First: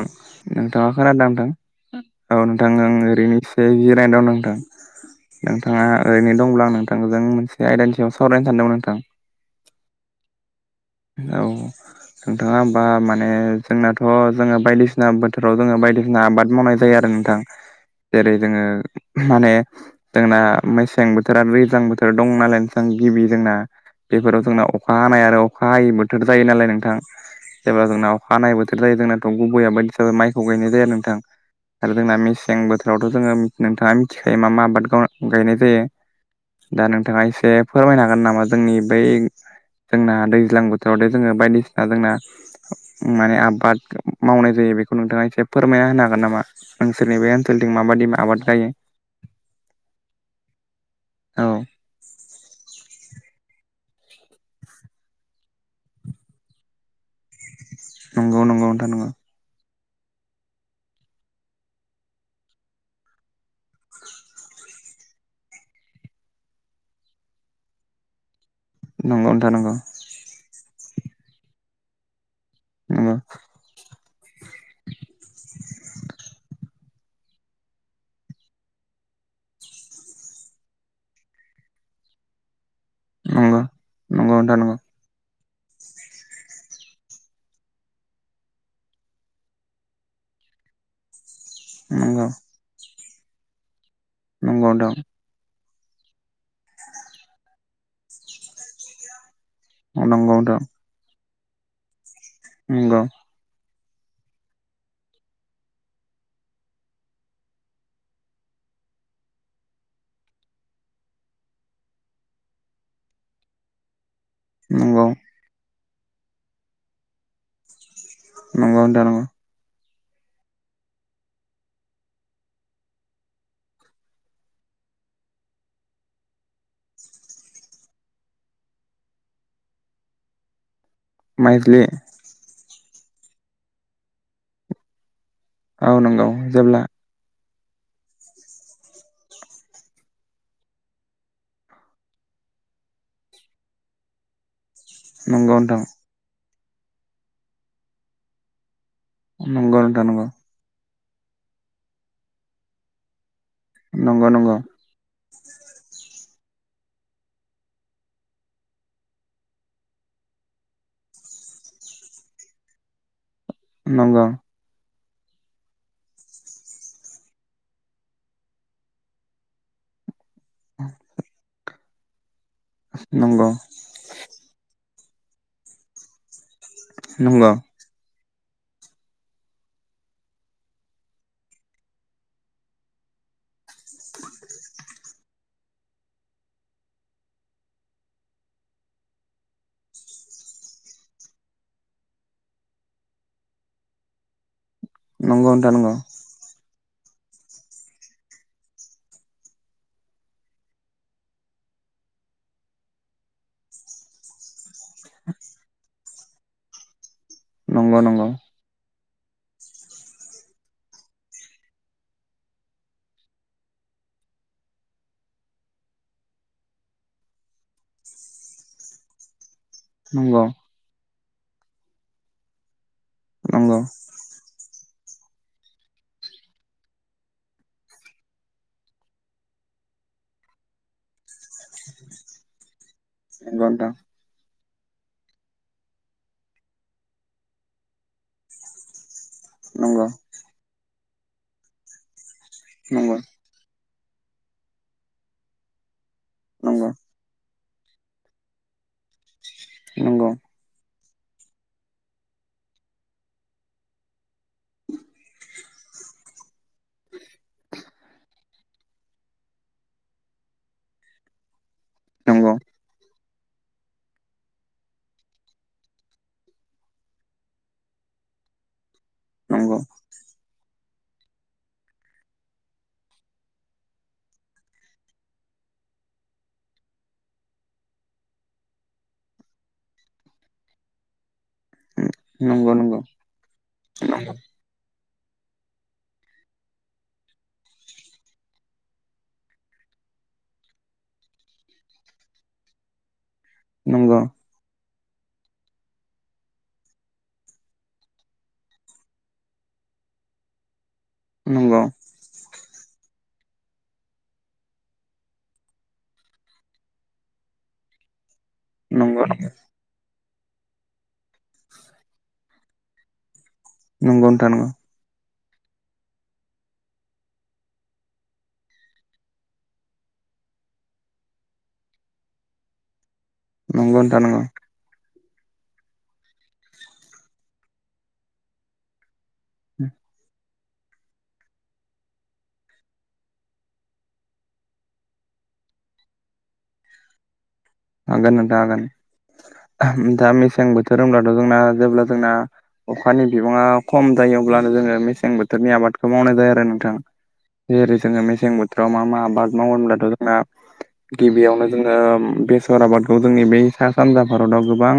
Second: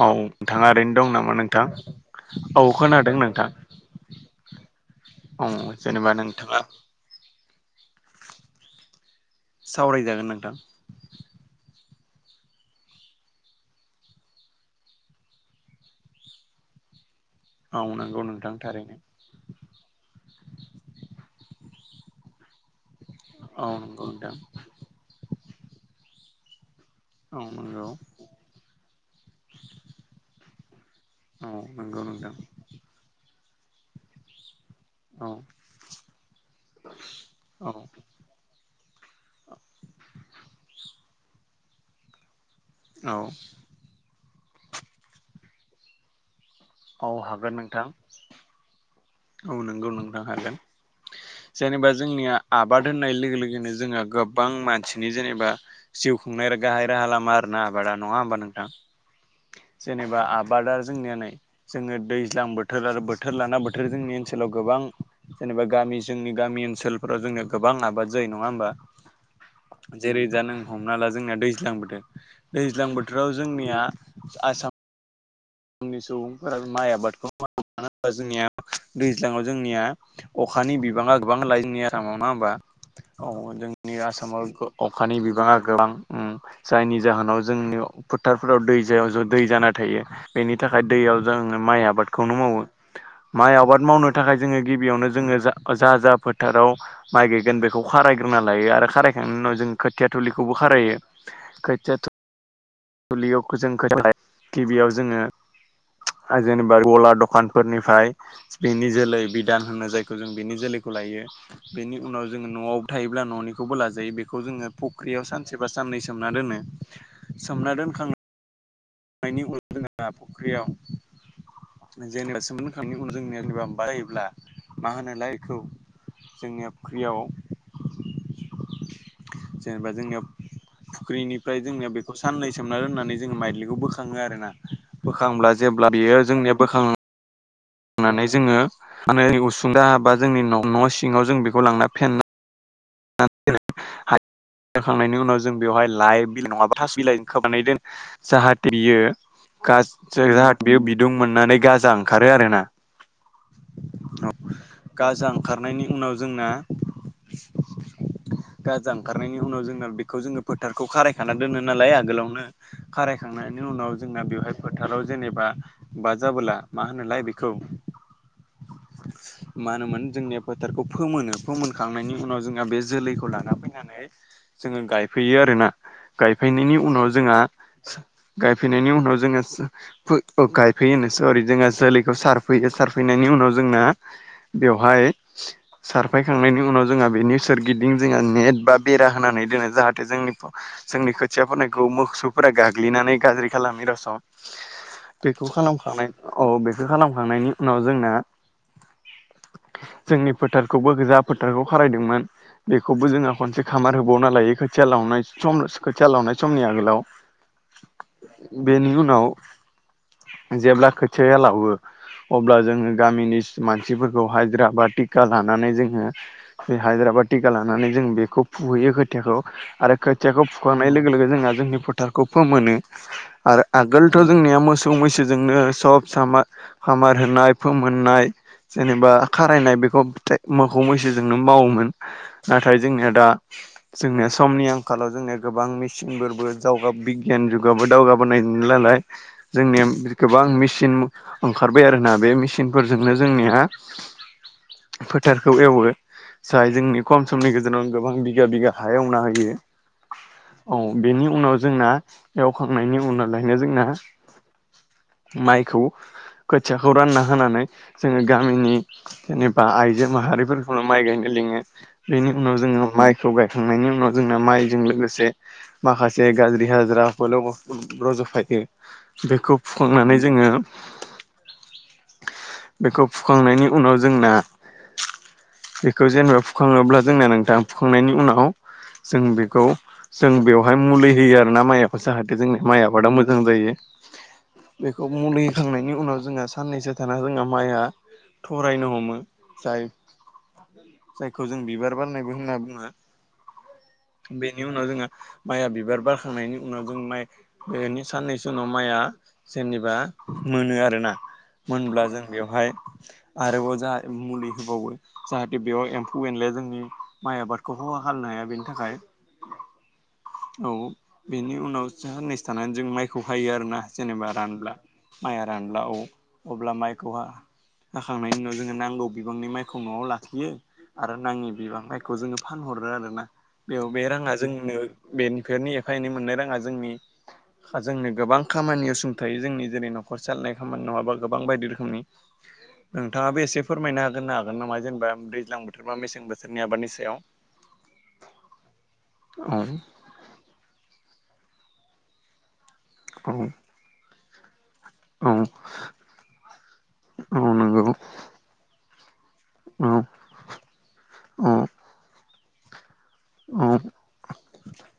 औ नोंथाङा खोनादों ना नोंथां औ नोंथांं खोनादों नोंथां ओरैनोस जिरायनो दं नोंथां औ नोंथाङा जेनेबा ओरैनो नोंथाङा दंब्ला आं नोंथांजों मोनसे आयदानि सायाव सावरायनो सानदोंमोन नोंथां सावरायजागोन नोंथां औ नोंथाङा होमबा माने जोंनाथ' जोङो बायदिसिना बोथोराव जोङो बायदिसिना आबाद मावनाय जायो आरो नोंथां। मावनांगौ जेरै नोंथां जोङो थारैनो माने जोंना मेसें बोथोरा दैज्लां बोथोर दं नालाय गिबि जोंना औ नंगौ नोंथां बेफोराव जोंना अखा हानाय आरो अखा है बोथोर जायो नालाय नोंथां औ जेब्ला नंगौ जोंनाव अखा हानाय बोथोर जायो जोंनाथ' दंग' गैया बायदि माइखौ गायनाय जाया नोंथां औ आरो नंगौ जोंना नोंथां मेसें बोथोरावथ' जोङो नोंथाङा मिथिखायो मा मा आबाद औ गायनाय जायो दा नोंथाङा एसे औ फोरमायना नामा जोंनि बै जोंना दैज्लां बोथोराव जे जोङो बायदिसिना जोंना औ माने आबाद मावनाय जायो बेखौ नोंथाङा एसे फोरमायना होनो हागोन नामा? औ नोंसोरनि बे हागोन ओनसोलथिं नोंथां माबादि आबाद गायो? औ नंगौ नोंथां हादों औ जेनेबा जोंनिया आबाद होन लोगो लोगोनो जोंहा गोबां मानसिनि जेनेबा जिउ खुंनाय गाहाय राहा लामा जोंना आबादा नङा नंगौ होमबा नोंथां नंगौ जेनेबा आबादा जोंनिया नै जोङो दैज्लां बोथोर आरो बोथोर लाना बोथोर जोंनि ओनसोलाव गोबां जेनेबा गामि जोंनि गामि ओनसोलफोराव जोंनिया गोबां आबाद जायो नङा होमबा? नंगौ नंथां नांगौ जेरै दा नों हमना ला जोंनिया दैज्लां बोथोर दैज्लां नंगौ बोथोराव जोंनिया आसाम [inaudible] जोंनि सुबुंफोरा माइ आबादखौ मावो मानो होनबा जोंनिया दैज्लाङाव जोंनिया अखानि बिबाङा गोबां लायो जोंनि आसामाव नङा होमबा नंगौ जोंनि नंगौ आसामाव नोंथां अखानि बिबाङा गोबां उम जायनि जाहोनाव जोंनि फोथारफोराव दै जायाव ज' दै जाना थायो। बेनि थाखाय दैयाव जोंनो माइ नंगौ आबादखौनो मावो माइ आबाद मावनो थाखाय जोङो नंगौ नंगौ गिबियावनो जोङो जा जा जा फोथाराव माइ गायगोन बेखौ खारायग्रोना लायो आरो खारायखांनायनि उनाव जों खोथिया थुलिखौबो नोंथां खारायो खोथिया थु नोंगौ [unintelligible] गिबियाव जोङो [unintelligible] गला दखानफोरनिफ्राय बेनि जोलै बिधान होनो जायखौ जों बेनि जोलैखौ लायो। बेनि उनाव जोङो न'आवबो थायोब्ला न'निखौबो लाजायो बे खौ नंगौ जोड़ो फुख्रियाव सानसे बा साननै सोमना दोनो सोमना दोनखां नंगौ नोंथां नं नि [unintelligible] फुख्रियाव जेनेबा सोमखांनायनि उन जों जेनेबा बारायोब्ला मा होनोलाय बेखौ जोंनिया फुख्रिआव जेनेबा जोंनिया फुख्रिनिफ्राय माइज्लि जोंनिया बेखौ साननै सोमना दोननानै जोङो माइलिखौ बोखाङो आरोना बोखांब्ला औ जेब्ला बियो नंगौ जोंनिया जेब्ला बोखां नानै जोङो मा होनो उसुंदा बा जोंनि न' सिङाव जों बेखौ लांना फेन हालेवखांनायनि उनाव जों नंगौ नोंथां बेवहाय लाइ बिलाइ नङाबा थास' बिलाइ खोबनानै दोनो जाहाथे बियो नंगौ गाज नोंथां नंगौ बे बिदुं मोननानै गाजा ओंखारो आरो ना। नंगौ नंगौ गाजा ओंखारनायनि उनाव जोंना गाजा ओंखारनायनि उनाव जोंना बेखौ जोङो फोथारखौ खारायखाना दोनो नालाय आगोलावनो खारायखांनायनि उनाव नंगौ जोंना बेवहाय फोथाराव जेनेबा बा जाबोला मा होनोलाय बेखौ मा होनोमोन जोंनिया फोथारखौ फोमोनो फोमोनखांनायनि उनाव जों बे जोलैखौ नंगौ लाना फैनानै जोङो गायफैयो आरो ना। गायफैनायनि उनाव जोंआ नंगौ गायफैनायनि उनाव जोंनिया फो ओ गायफैयोनो सरि जोंहा जोलैखौ सारफैयो सार फैनायनि उनाव जोंना बेवहाय सारफायखांनायनि उनाव जोंहा बेनि सोरगिदिं जोंहा नेट बा बेरा होनानै दोनो जाहाथे जोंनि जोंनि खोथिया फोनायखौ मोसौफोरा गाग्लिनानै गाज्रि खालाम [unintelligible] बेखौ नंगौ नोंथां नंगौ खालामखांनाय औ बेखौ खालामखांनायनि उनाव जोंना जोंनि फोथारखौबो जा फोथारखौ खारायदोंमोन बेखौबो जोंङो खनसे खामार होबावना लायो खोथिया लावनाय सम खोथिया लावनाय समनि आगोलाव नंगौ नंगौ बेनि उनाव जेब्ला खोथियाया लावो अब्ला जोङो गामिनि मानसिफोरखौ हाजिरा बा टिका लानानै जोङो बे हाजिरा बा टिखा लानानै जों बेखौ फुहोयो खोथियाखौ। आरो नंगौ खोथियाखौ फुखांनाय लोगो लोगो जोंहा जोंनि फोथारखौ फोमोनो आरो नंगौ नंगौ आगोल थ' जोंनिया मोसौ मैसोजोंनो सब सामा खामार होनाय फोमोननाय जेनेबा खारायनाय बेखौ मोसौ मैसोजोंनो मावोमोन नाथाय जोंनिया दा नंगौ जोंनिया समनि आं खालाव जोंनिया गोबां मेसिनफोरबो दावगा बिगियान जुगाबो दावगाबोनाय नुयो नालाय नोंथां जोंनिया नंगौ गोबां मेचिन ओंखारबाय आरो ना बे मेचिनफोरजोंनो जोंनिया फोथारखौ एवो जाय नंगौ जोंनि खम समनि गेजेरावनो गोबां बिगा बिगा हा एवना होयो नंगौ औ बेनि उनाव जोंना एवखांनायनि उनावलायनो जोंना माइखौ खोथियाखौ रानना होनानै जोङो गामिनि जेनेबा आइजो माहारिफोरखौनो माइ गायनो लिङो बेनि उनाव जोङो माइ खौ गायखांनायनि उनाव जोंना माइजों लोगोसे माखासे गाज्रि हाजिराफोरल' रज'फायो बेखौ नंगौ फुखांनानै जोङो बेखौ फुखांनायनि उनाव जोंना बेखौ जेनेबा फुखाङोब्ला जोंनिया नोंथां फुखांनायनि उनाव जों बेखौ जों बेवहाय मुलि होयो आरोना माइआव। जाहाते नंगौ जोंनि नंगौ माइ आबादा मोजां जायो बेखौ मुलि होखांनायनि उनाव जोंहा साननैसो थाना जोंहा माइआ थरायनो हमो जाय जायखौ जों बिबार बारनायबो होनना बुङो। नंगौ। बेनि उनाव जोङो माइया बिबार बारखांनायनि उनाव जों माइ बेनि साननैसो उनाव माइआ जेनेबा मोनो आरोना। नंगौ मोनब्ला जों बेवहाय आरोबाव जा मुलि होबावो। जाहाथे बेयाव एम्फौ-एनलाया जोंनि माइ आबादखौ खहा खालामनो हाया। बे थाखाय नंगौ औ बेनि उनाव साननैसो थानानै जों माइखौ हायो आरोना जेनेबा नोंथां नंगौ रानब्ला माइआ रानला औ अब्ला माइखौ हा जाखांनायनि उनाव जोङो नांगौ बिबांनि माइखौ न'आव लाखियो। आरो नाङि बिबां माइखौ जोङो फानहरो आरोना। बेयाव नंगौ बे नोंथां राङा नंगौ जोंनो बेफोरनि एफा एनै मोननाय राङा जोंनि जोंनो गोबां खामानियाव सुं थाय। जोंनि जेरै- न'खर सालानाय खामानि नङाबा गोबां बायदि रोखोमनि। नोंथाङाबो एसे फोरमायना हानो हागोन नामा जेनेबा दैज्लां बोथोर बा मेसें बोथोरनि आबादनि सायाव? [inaudible] हागोन नोंथा हागोन। औ दा मेसें बोथोर होनब्लाथ' जोंना जेब्ला जोंना अखानि औ बिबाङा खम जायो अब्लानो जोङो औ मेसें बोथोरनि आबादखौ मावनाय जायो आरो नोंथां। औ नंगौ जेरै- जोङो मेसें बोथोराव मा मा आबाद मावो औ होनब्लाथ' जोंना औ गिबियावनो जों बेसर आबादखौ जोंनि औ बे सा-सानजा भारताव गोबां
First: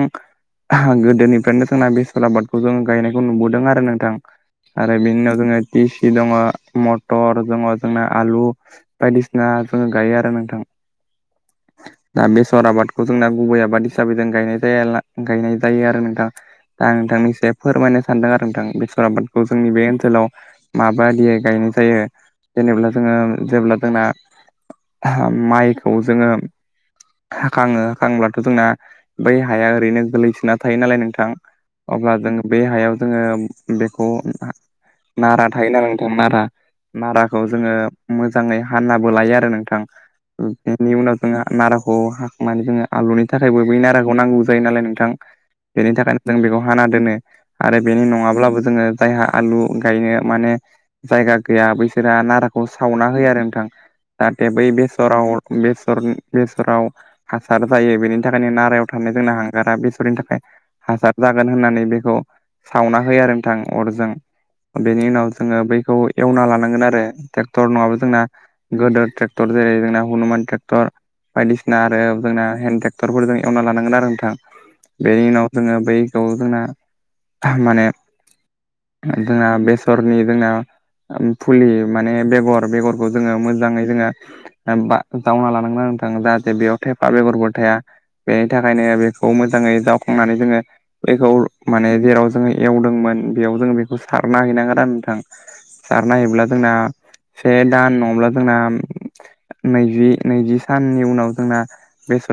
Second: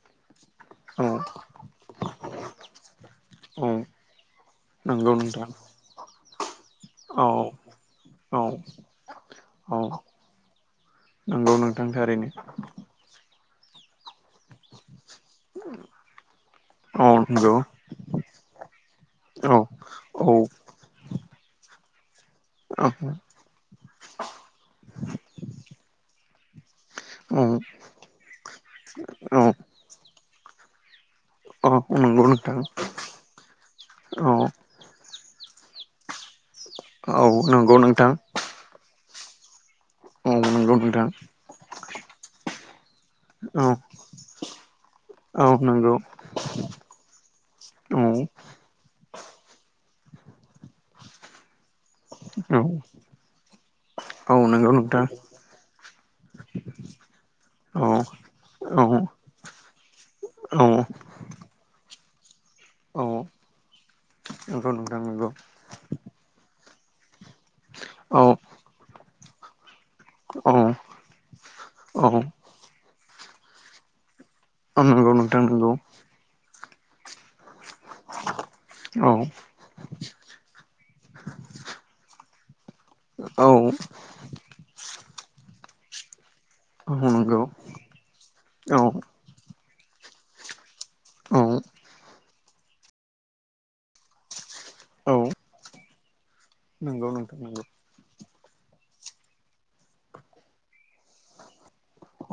औ गोदोनिफ्रायनो जोंना बेसर आबादखौ जोंङो गायनायखौ नुबोदों औ आरो नोंथां। आरो नंगौ बिनि उनाव नोंथां जोङो टिसि दङ। औ मटर जोङो जोंना औ आलु बायदिसिना औ जोङो गायो आरो नोंथां। नंगौ नोंथां थारैनो। दा बेसर आबादखौ जोंना गुबै आबाद हिसाबै जों गायनाय जाया-गायनाय जायो आरो नोंथां। दा औ नोंथांनो एसे नंगौ फोरमायनो सानदों आरो नोंथां। बेसर आबादखौ औ जोंनि बे औ ओनसोलाव मा बायदियै गायनाय जायो। औ जेनेब्ला जोङो जेब्ला जोंना माइखौ जोङो औ हाखाङो। हाखांब्लाथ' जोंना बै हाया ओरैनो गोरलैसोना थायो नालाय नोंथां। औ थां। अब्ला नंगौ जोङो नोंथां बे हायाव जोङो बेखौ औ नारा थायोना आरो नोंथाङा नारा औ नाराखौ जोङो नंगौ नोंथां मोजाङै हानाबो लायो आरो नोंथां औ नंगौ बेनि नोंथां उनाव जोंहा नारा खौ माने जोङो आलुनि थाखायबो औ बै नाराखौ नांगौ जायो नालाय नोंथां। औ बेनि नंगौ थाखायनो जों बेखौ हाना दोनो आरो औ बेनि नङाब्लाबो जोङो जायहा आलु गायनो माने जायगा गैया बैसो रहा औ नाराखौ सावना होयो आरो नोंथां। औ जाहाथे बै नंगौ नोंथां बेसराव बेसर राव हासार औ जायो। बेनि थाखायनो औ नारायाव थानाय जोंना हांगारा बेसरनि थाखाय औ हासार जागोन होननानै बेखौ सावना औ होयो आरो नोंथां अरजों। नंगौ नोंथां बेनि नंगौ उनाव जोङो बैखौ एवना लानांगोन आरो। ट्रेक्टर नङाब्ला औ जोंना गोदोर ट्रेक्टर जेरै- जोंना हनुमान औ ट्रेक्टर, बायदिसिना आरो औ जोंना हेन्द ट्रेक्टरफोरजों एवना लानांगोन आरो नोंथां। नंगौ बेनि नोंथां उनाव नंगौ जोङो बै नवाव जोंना माने औ जोंना बे सरनि जोंना फुलि माने बेगर बेगरखौ जोङो औ मोजाङै जोङो जावना लानांगोन आरो नोंथां। जाहाथे बेयाव औ थेफा नंगौ बेगरबो थाया। बेनि थाखायनो औ बे खौ मोजाङै जावखांनानै जोङो बैखौ औ माने जेराव जोङो एवदोंमोन। बेयाव जोङो बेखौ सारना हैनांगोन आरो औ नोंथां। सारना हैब्ला जोंना नंगौ नोंथां से नंगौ दान नङाब्ला जोंना नैजि नैजि साननि उनाव जोंना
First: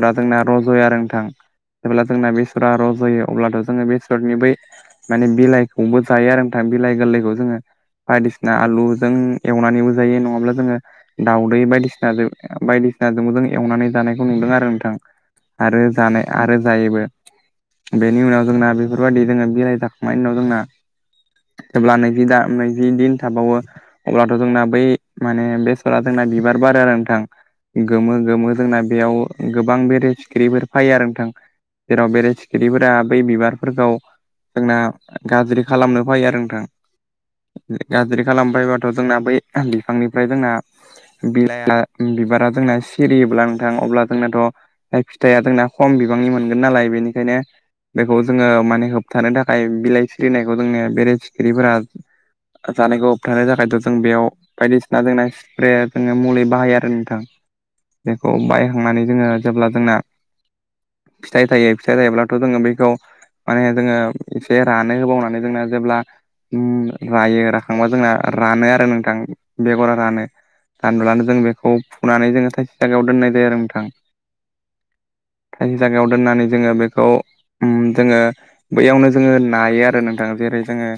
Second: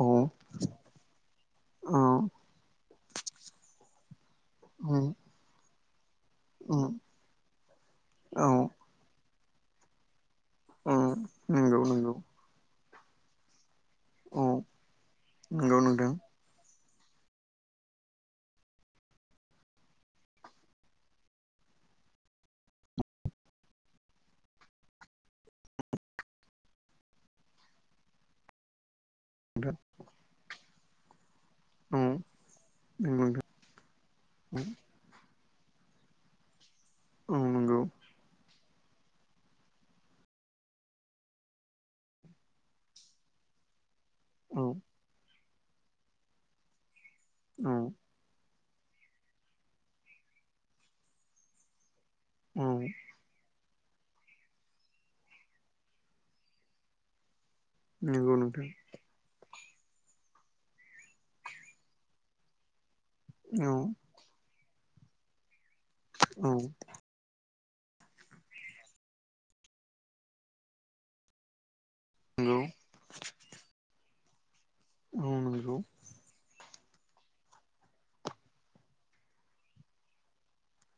औ जोंना रज'यो आरो नोंथां। जेब्ला जोंना बेसरा रज'यो अब्लाथ' जोङो बेसरनि बै [unintelligible] माने बिलाइखौबो जायो आरो नोंथां। उम बिलाइ गोरलैखौ जोङो औ बायदिसिना आलुजों एवनानैबो जायो नङाब्ला जोङो उम दाउदै नंगौ नंगौ बायदिसिनाजो बायदिसिनाजोंबो जों एवनानै जानाय औ नुदों आरो नोंथां नंगौ आरो नोंथां जानाय आरो जायोबो। बेनि उनाव जोंना बेफोरबायदि जोङो बिलाइ जाखांनायनि उनाव जोंना जेब्ला नैजि दा नैजि दिन थाबावो अब्लाथ' जोंना बै माने बेसरा जोंना बिबार बारो आरो नोंथां। गोमो गोमो जोंना बेयाव नोंथां गोबां बेरे सिखिरिफोर फैयो आरो नोंथां। औ जेराव बेरे सिखिरिफोरा बै नंगौ बिबारफोरखौ नोंथां औ जोंना गाज्रि खालामनो फैयो आरो नोंथां। औ नंगौ गाज्रि खालामनो फैबा जोंना बै बिफांनिफ्राय जोंना बिलाइआ बिबारा जोंना सिरियोब्ला नोंथां अब्ला औ जोंनाथ' फिथाइया जोंना खम बिबांनि मोनगोन नालाय बेनिखायनो औ बेखौ जोङो माने होबथानो थाखाय बिलाइ सिरिनायखौ जोंनि बेरे सिखिरिफोरा औ जानायखौ होबथानो थाखायथ' जों बेयाव बायदिसिना जोंना स्प्रे जों मुलि बाहायो आरो नोंथां। बेखौ नंगौ नोंथां बाहायखांनानै जोङो जेब्ला जोंना फिथाइ थायो फिथाइ थायोब्लाथ' जोङो बेखौ माने औ जोङो एसे रानो होबावनानै जोंना जेब्ला औ उम रायो राखांबा जोंना रानो आरो नोंथां बेगरा रानो। रानब्लानो जों बेखौ फुनानै जोङो नंगौ थाइसे जागायाव दोननाय जायो आरो नोंथां। औ नंगौ थाइसे जायागायाव दोननानै जोङो बेखौ उम जोङो बैयावनो जोङो नायो आरो नोंथां जेरै जोङो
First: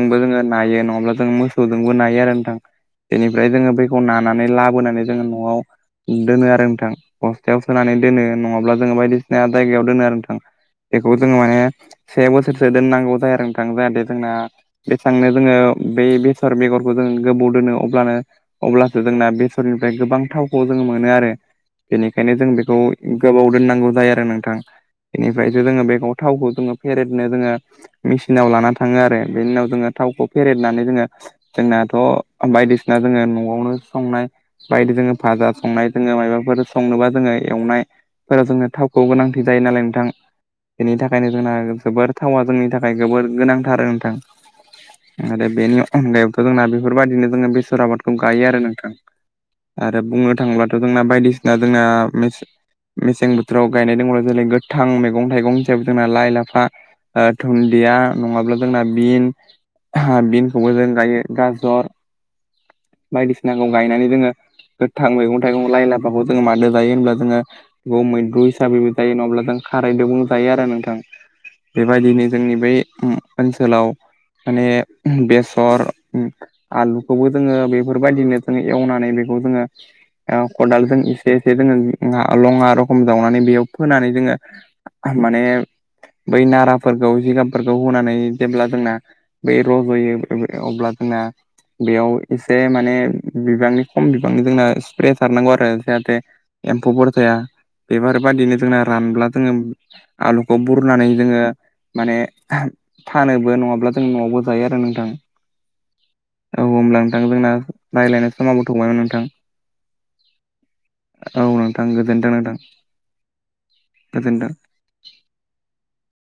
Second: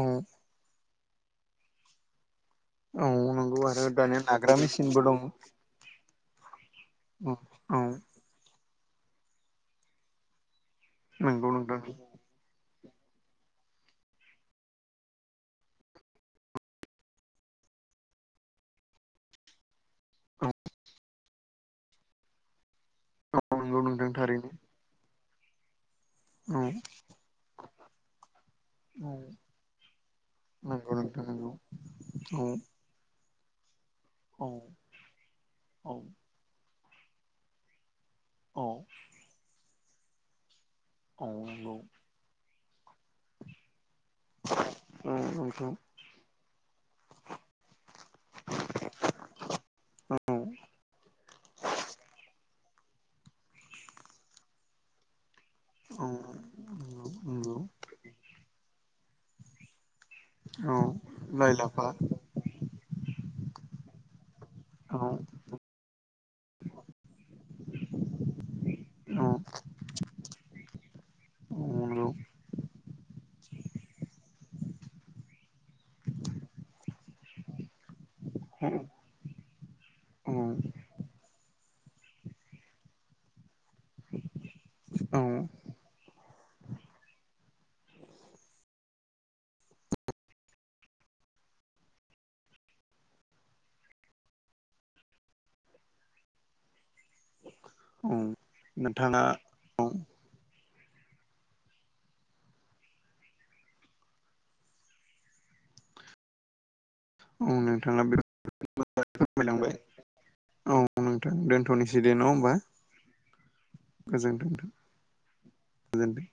औ जोङो नायो नङाब्ला जों मोसौजोंबो नायो आरो नोंथां। औ बेनिफ्राय नंगौ जोङो आरो बैखौ दानिया नानानै नाग्रा मेसिनबो लाबोनानै दं जोङो न'आव दोनो आरो नोंथां औ बस्थायाव औ सोनानै दोनो नङाब्ला जोङो बायदिसिना जायगायाव दोनो आरो नोंथां। बेखौ जोङो नंगौ माने नोंथां से बोसोरसो दोननांगौ जायो आरो नोंथां जाहाथे जोंना जेसांनो जोङो बे बेसर बेगरखौ जोङो गोबौ दोनो अब्लानो अब्लासो जोंना बेसरनिफ्राय गोबां थाव औ खौ जों मोनो आरो बेनिखायनो जों बेखौ गोबाव नंगौ दोननांगौ जायो आरो थारैनो नोंथां। बेनिफ्रायसो जोङो बेखौ थावखौ औ जोङो फेरेदनो जोङो मेसिनाव लाना थाङो औ आरो बेनि उनाव जोङो थावखौ फेरेेदनानै नंगौ जोङो नोंथां नंगौ जोंनाथ' औ बायदिसिना जोङो न'आवनो संनाय औ बायदि जोङो भाजा संनाय औ जोङो माबाफोर संनोबा जोङो एवनाय फोराव औ जोंनो थावखौ गोनांथि जायो नालाय नोंथां बेनि थाखायनो औ जोंना नंगौ जोबोर थावा जोंनि थाखाय जोबोर गोनांथार औ नोंथां। आरो नोंथां बेनि अनगायैबोथ' जोंना बेफोरबायदिनो जोङो बेसर आबादखौ गायो आरो नोंथां। आरो बुंनो औ थाङोबाथ' जोंना बायदिसिना जोंना मेस मेसें बोथोराव गायनाय दङब्ला जेरै गोथां मैगं थाइगं जोंना औ लाइ लाफा नंगौ नंगौ दुुनन्दिया नङाब्ला जोंना बिन हा बिनखौबो औ जों गायो लाइ लाफा गाजर बायदिसिनाखौ गायनानै जोङो औ गोथां मैगं थाइगं लाइ लाफाखौ जोङो मादो जायो होनब्ला जोङो गु मैद्रु हिसाबैबो जायो नङाब्ला औ जों खारैदो‌बो जायो आरो नोंथां। नंगौ बेबायदिनो जोंनि बै ओनसोलाव माने बेसर आलुखौबो जोङो बे बेफोरबायदिनो जोङो एवनानै बेखौ जोङो औ खदालजों एसे एसे जोङो लङा रखम जावनानै बेयाव फोनानै जोङो औ माने बै नाराफोरखौ जिगाबफोरखौ होनानै जेब्ला जोंना बै रज'यो अब्ला जोंना बेयाव एसे माने बिबांनि खम बिबांनि जोंना स्प्रे सारनांगौ आरो जाहाथे एम्फौफोर जाया। औ बेफोरबायादिनो जोंना नोंथाङा रानब्ला जोङो औ आलुखौ बुरनानै जोङो माने फानोबो नङाब्ला जों न'आवबो जायो आरो नोंथां औ होमब्ला नोंथां जोंना औ नोंथाङा बेखौ रायज्लायनाय सम मावाबबोथ'बायमोन नोंथां औ नोंथां औ नोंथां दोनथ'नोसै दे न' गोजोनथों होनबा नोंथां गोजोनथों गोजोनथों